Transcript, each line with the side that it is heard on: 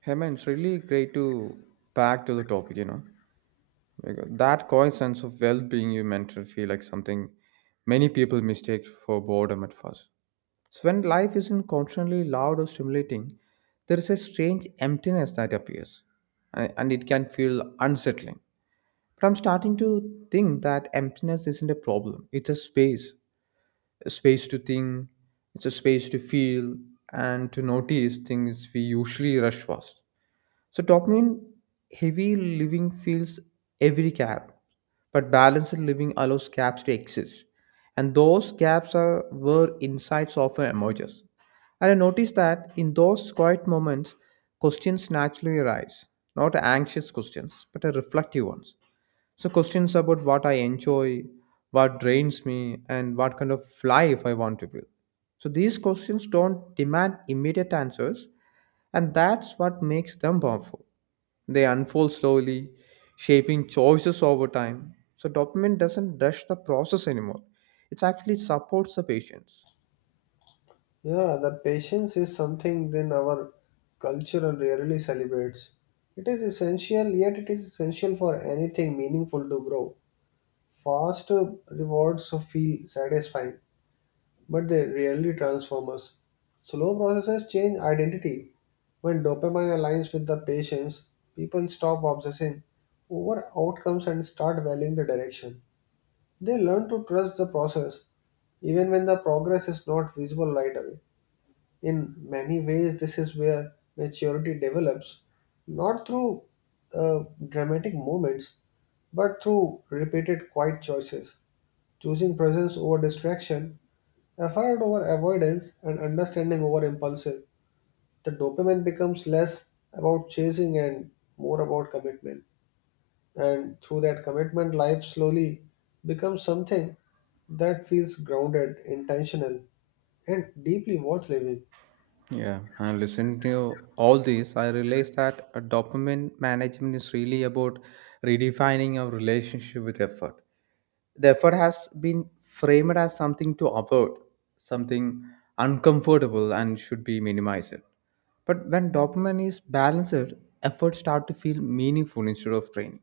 right: Hey man, it's really great to back to the topic, you know. Because that quiet sense of well-being you mentioned feel like something many people mistake for boredom at first. So when life isn't constantly loud or stimulating, there is a strange emptiness that appears, and it can feel unsettling. But I'm starting to think that emptiness isn't a problem. It's a space to think, it's a space to feel and to notice things we usually rush past. So dopamine heavy living fills every gap, but balanced living allows gaps to exist. And those gaps are where insights often emerges. And I noticed that in those quiet moments, questions naturally arise. Not anxious questions, but a reflective ones. So questions about what I enjoy, what drains me, and what kind of life I want to build. So these questions don't demand immediate answers, and that's what makes them powerful. They unfold slowly, shaping choices over time. So dopamine doesn't rush the process anymore. It actually supports the patients.
left: Yeah, the patience is something then our culture rarely celebrates. It is essential, yet it is essential for anything meaningful to grow. Fast rewards feel satisfying, but they rarely transform us. Slow processes change identity. When dopamine aligns with the patience, people stop obsessing over outcomes and start valuing the direction. They learn to trust the process, even when the progress is not visible right away. In many ways this is where maturity develops, not through uh, dramatic moments, but through repeated quiet choices, choosing presence over distraction, effort over avoidance, and understanding over impulsive. The dopamine becomes less about chasing and more about commitment, and through that commitment life slowly becomes something that feels grounded, intentional, and deeply worth living.
right: Yeah, and listening to all this, I realized that a dopamine management is really about redefining our relationship with effort. The effort has been framed as something to avoid, something uncomfortable, and should be minimized. But when dopamine is balanced, efforts start to feel meaningful instead of draining.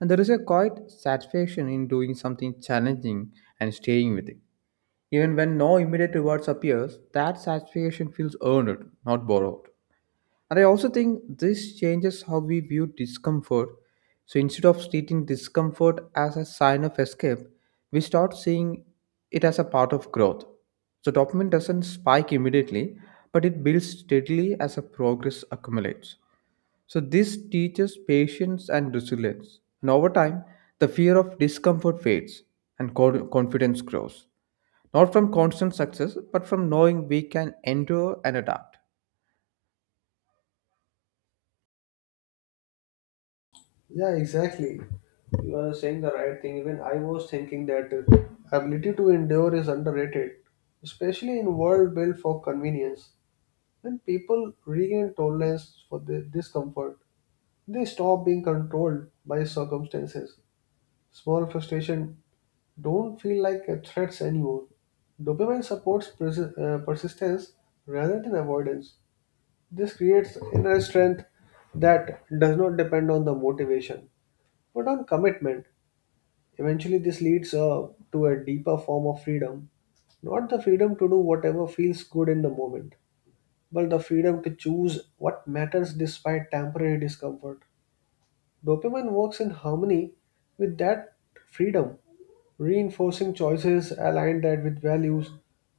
right: And there is a quiet satisfaction in doing something challenging and staying with it. Even when no immediate rewards appears, that satisfaction feels earned, not borrowed. And I also think this changes how we view discomfort. So instead of treating discomfort as a sign of escape, we start seeing it as a part of growth. So dopamine doesn't spike immediately, but it builds steadily as a progress accumulates. So this teaches patience and resilience. And over time, the fear of discomfort fades and confidence grows. Not from constant success, but from knowing we can endure and adapt.
left: Yeah, exactly. You are saying the right thing. Even I was thinking that ability to endure is underrated, especially in world built for convenience. When people regain tolerance for the discomfort, they stop being controlled by circumstances. Small frustration don't feel like a threats anymore. Dopamine supports persistence rather than avoidance. This creates inner strength that does not depend on the motivation but on commitment. Eventually, this leads to a deeper form of freedom, not the freedom to do whatever feels good in the moment, but the freedom to choose what matters despite temporary discomfort. Dopamine works in harmony with that freedom, reinforcing choices aligned that with values.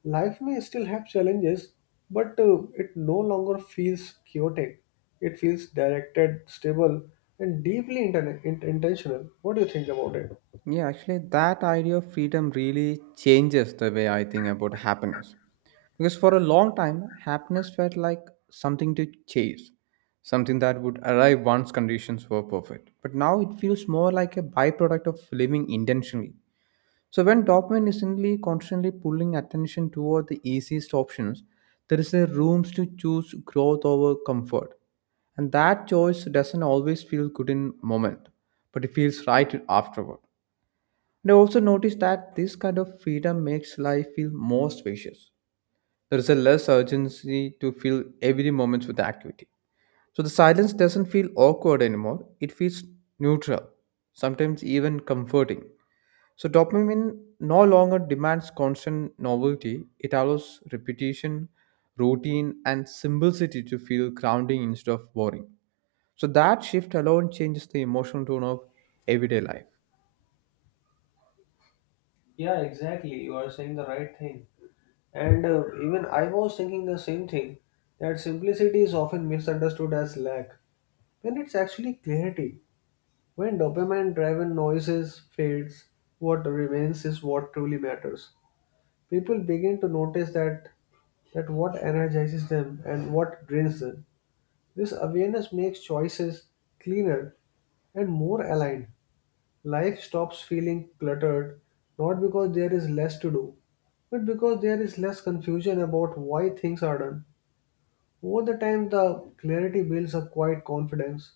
left: Life may still have challenges, but it no longer feels chaotic. It feels directed, stable, and deeply intentional. What do you think about it?
right: Yeah, actually, that idea of freedom really changes the way I think about happiness. Because for a long time, happiness felt like something to chase, something that would arrive once conditions were perfect. But now it feels more like a byproduct of living intentionally. So when dopamine is only constantly pulling attention toward the easiest options, there is a room to choose growth over comfort. And that choice doesn't always feel good in moment, but it feels right afterward. And I also noticed that this kind of freedom makes life feel more spacious. There is a less urgency to fill every moment with activity. So the silence doesn't feel awkward anymore. It feels neutral, sometimes even comforting. So dopamine no longer demands constant novelty. It allows repetition, routine, and simplicity to feel grounding instead of boring. So that shift alone changes the emotional tone of everyday life.
left: Yeah, exactly. You are saying the right thing. And even I was thinking the same thing that simplicity is often misunderstood as lack, when it's actually clarity. When dopamine driven noises fades, what remains is what truly matters. People begin to notice that what energizes them and what drains them. This awareness makes choices cleaner and more aligned. Life stops feeling cluttered not because there is less to do, but because there is less confusion about why things are done. Over the time, the clarity builds a quiet confidence,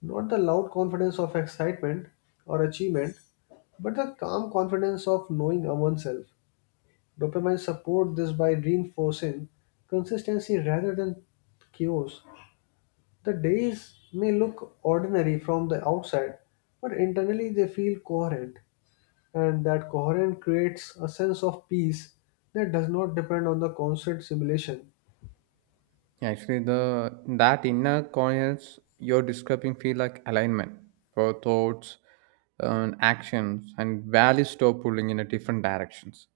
left: not the loud confidence of excitement or achievement, but the calm confidence of knowing oneself. Dopamine support this by reinforcing consistency rather than chaos. The days may look ordinary from the outside, but internally they feel coherent, and that coherence creates a sense of peace that does not depend on the constant simulation.
right: Actually, the that inner coherence you're describing feel like alignment for thoughts and actions, and values stop pulling in a different directions.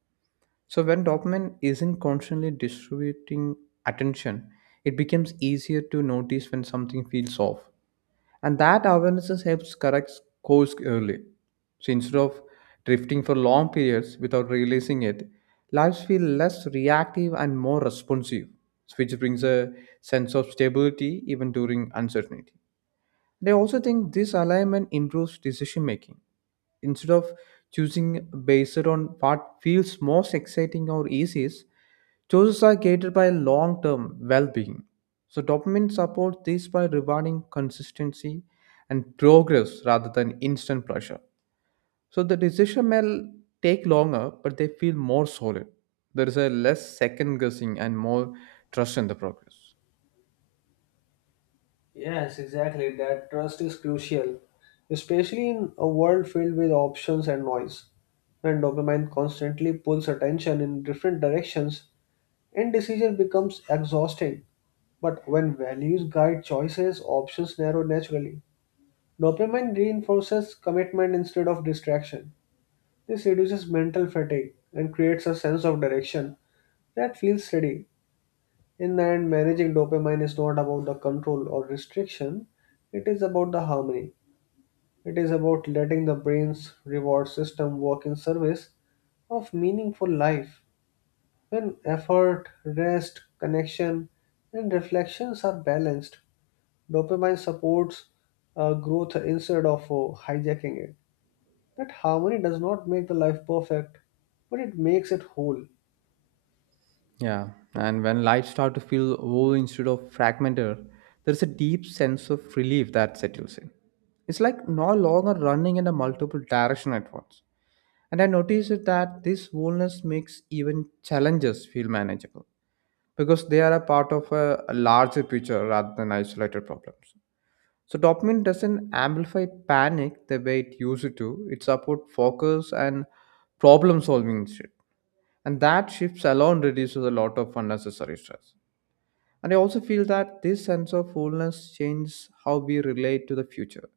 right: So when dopamine isn't constantly distributing attention, it becomes easier to notice when something feels off. And that awareness helps correct course early. So instead of drifting for long periods without realizing it, lives feel less reactive and more responsive, which brings a sense of stability even during uncertainty. And I also think this alignment improves decision making. Instead of choosing based on what feels most exciting or easiest, choices are guided by long term well being. So dopamine supports this by rewarding consistency and progress rather than instant pressure. So the decision take longer, but they feel more solid. There is a less second guessing and more trust in the progress.
left: Yes, exactly. That trust is crucial, especially in a world filled with options and noise. When dopamine constantly pulls attention in different directions, indecision becomes exhausting. But when values guide choices, options narrow naturally. Dopamine reinforces commitment instead of distraction. This reduces mental fatigue and creates a sense of direction that feels steady. In the end, managing dopamine is not about the control or restriction, it is about the harmony. It is about letting the brain's reward system work in service of meaningful life. When effort, rest, connection, and reflections are balanced, dopamine supports growth instead of hijacking it. That harmony does not make the life perfect, but it makes it whole.
right: Yeah, and when life start to feel whole instead of fragmented, there's a deep sense of relief that settles in. It's like no longer running in a multiple direction at once. And I noticed that this wholeness makes even challenges feel manageable because they are a part of a larger picture rather than isolated problems. So dopamine doesn't amplify panic the way it used to. It supports focus and problem solving instead. And that shifts alone reduces a lot of unnecessary stress. And I also feel that this sense of wholeness changes how we relate to the future.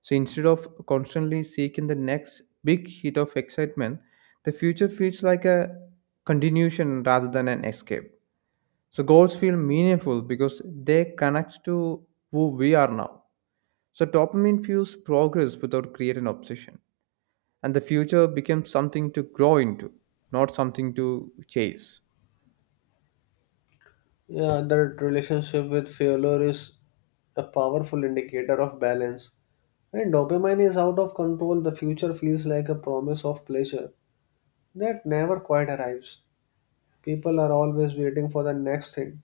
right: So instead of constantly seeking the next big hit of excitement, the future feels like a continuation rather than an escape. So goals feel meaningful because they connect to who we are now. So dopamine fuels progress without creating obsession. And the future becomes something to grow into, not something to chase.
left: Yeah, that relationship with failure is a powerful indicator of balance. When dopamine is out of control, the future feels like a promise of pleasure that never quite arrives. People are always waiting for the next thing.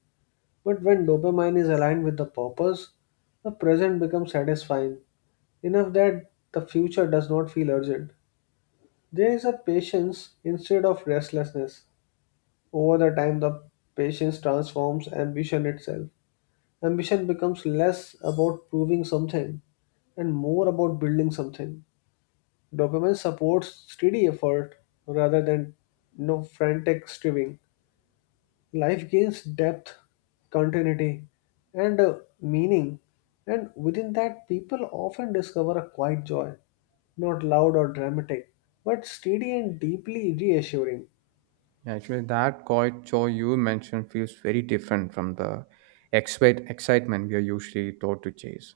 left: But when dopamine is aligned with the purpose, the present becomes satisfying, enough that the future does not feel urgent. There is a patience instead of restlessness. Over the time, the patience transforms ambition itself. Ambition becomes less about proving something and more about building something. Dopamine supports steady effort rather than, you know, frantic striving. Life gains depth, continuity, and meaning, and within that, people often discover a quiet joy, not loud or dramatic, but steady and deeply reassuring.
right: Yeah, actually, that quiet joy you mentioned feels very different from the excitement we are usually taught to chase.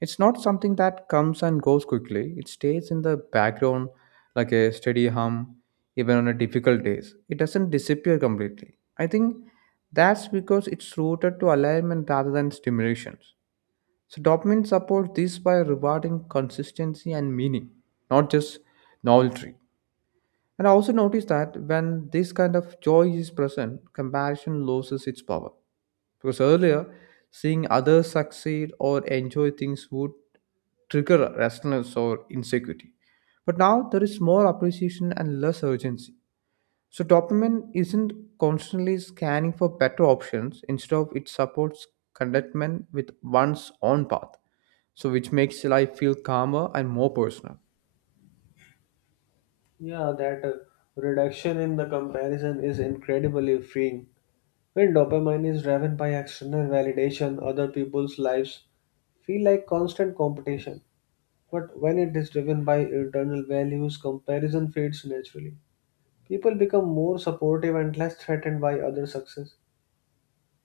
right: It's not something that comes and goes quickly. It stays in the background like a steady hum, even on a difficult days. It doesn't disappear completely. I think that's because it's rooted to alignment rather than stimulations. So dopamine supports this by rewarding consistency and meaning, not just novelty. And I also noticed that when this kind of joy is present, comparison loses its power. Because earlier, seeing others succeed or enjoy things would trigger restlessness or insecurity. But now there is more appreciation and less urgency. So dopamine isn't constantly scanning for better options, instead of it supports contentment with one's own path. So which makes life feel calmer and more personal.
left: Yeah, that reduction in the comparison is incredibly freeing. When dopamine is driven by external validation, other people's lives feel like constant competition. But when it is driven by internal values, comparison fades naturally. People become more supportive and less threatened by other success.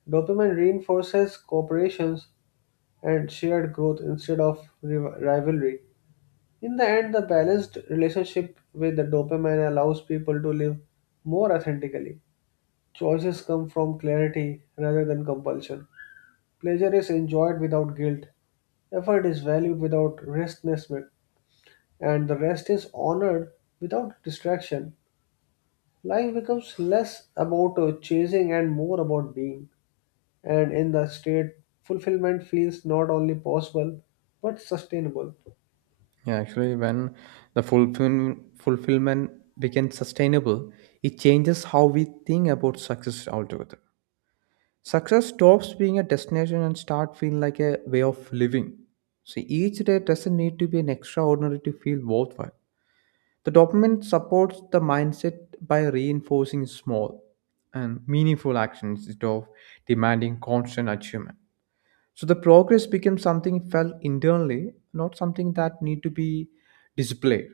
left: Dopamine reinforces cooperations and shared growth instead of rivalry. In the end, the balanced relationship with the dopamine allows people to live more authentically. Choices come from clarity rather than compulsion. Pleasure is enjoyed without guilt. Effort is valued without restlessness, and the rest is honored without distraction. Life becomes less about chasing and more about being. And in the state, fulfillment feels not only possible but sustainable.
right: Yeah, actually, when the fulfillment becomes sustainable, it changes how we think about success altogether. Success stops being a destination and start feeling like a way of living. So each day doesn't need to be an extraordinary to feel worthwhile. The document supports the mindset by reinforcing small and meaningful actions instead of demanding constant achievement. So the progress becomes something felt internally, not something that need to be displayed.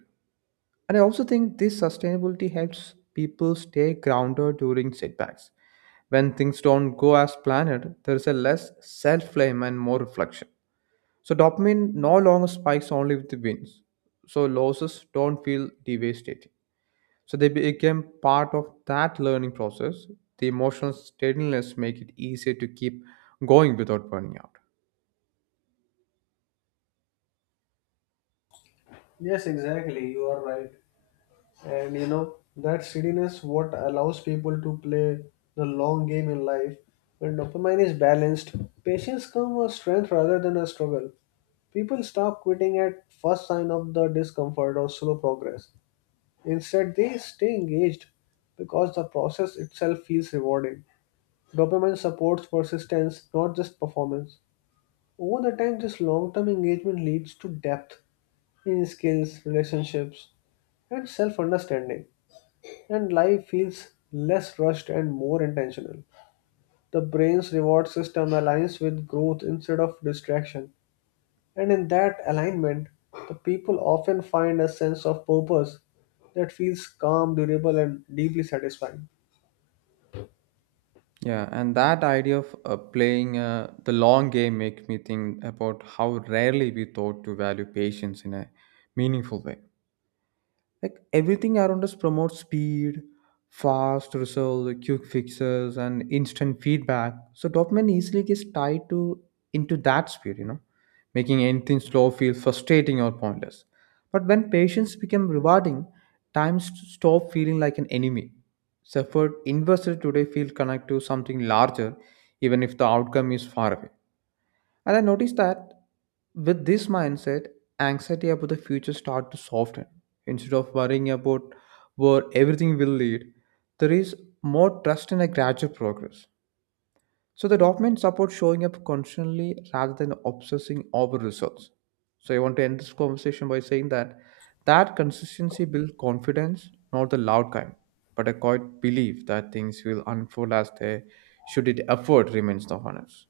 right: And I also think this sustainability helps people stay grounded during setbacks. When things don't go as planned, there is a less self blame and more reflection. So dopamine no longer spikes only with the wins. So losses don't feel devastating. So they became part of that learning process. The emotional steadiness make it easier to keep going without burning out.
left: Yes, exactly. You are right. And you know, that steadiness what allows people to play the long game in life. When dopamine is balanced, patience come a strength rather than a struggle. People stop quitting at first sign of the discomfort or slow progress. Instead, they stay engaged because the process itself feels rewarding. Dopamine supports persistence, not just performance. Over the time, this long term engagement leads to depth in skills, relationships, and self understanding, and life feels less rushed and more intentional. The brain's reward system aligns with growth instead of distraction, and in that alignment, the people often find a sense of purpose that feels calm, durable, and deeply satisfying.
right: Yeah, and that idea of playing the long game makes me think about how rarely we thought to value patience in a meaningful way, like everything around us promotes speed, fast results, quick fixes and instant feedback. So dopamine easily gets tied to into that speed, you know, making anything slow feel frustrating or pointless. But when patience become rewarding, time stop feeling like an enemy. So effort invested today feel connected to something larger even if the outcome is far away. And I noticed that with this mindset, anxiety about the future start to soften. Instead of worrying about where everything will lead, there is more trust in a gradual progress. So the document supports showing up constantly rather than obsessing over results. So I want to end this conversation by saying that that consistency builds confidence, not the loud kind, but a quiet belief that things will unfold as they should it effort remains the honors.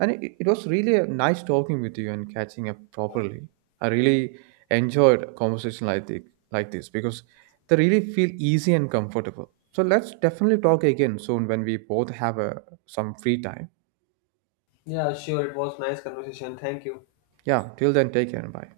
right: And it was really a nice talking with you and catching up properly. I really enjoyed a conversation like this because they really feel easy and comfortable. So let's definitely talk again soon when we both have some free time.
left: Yeah, sure. It was nice conversation. Thank you.
right: Yeah, till then, take care and bye.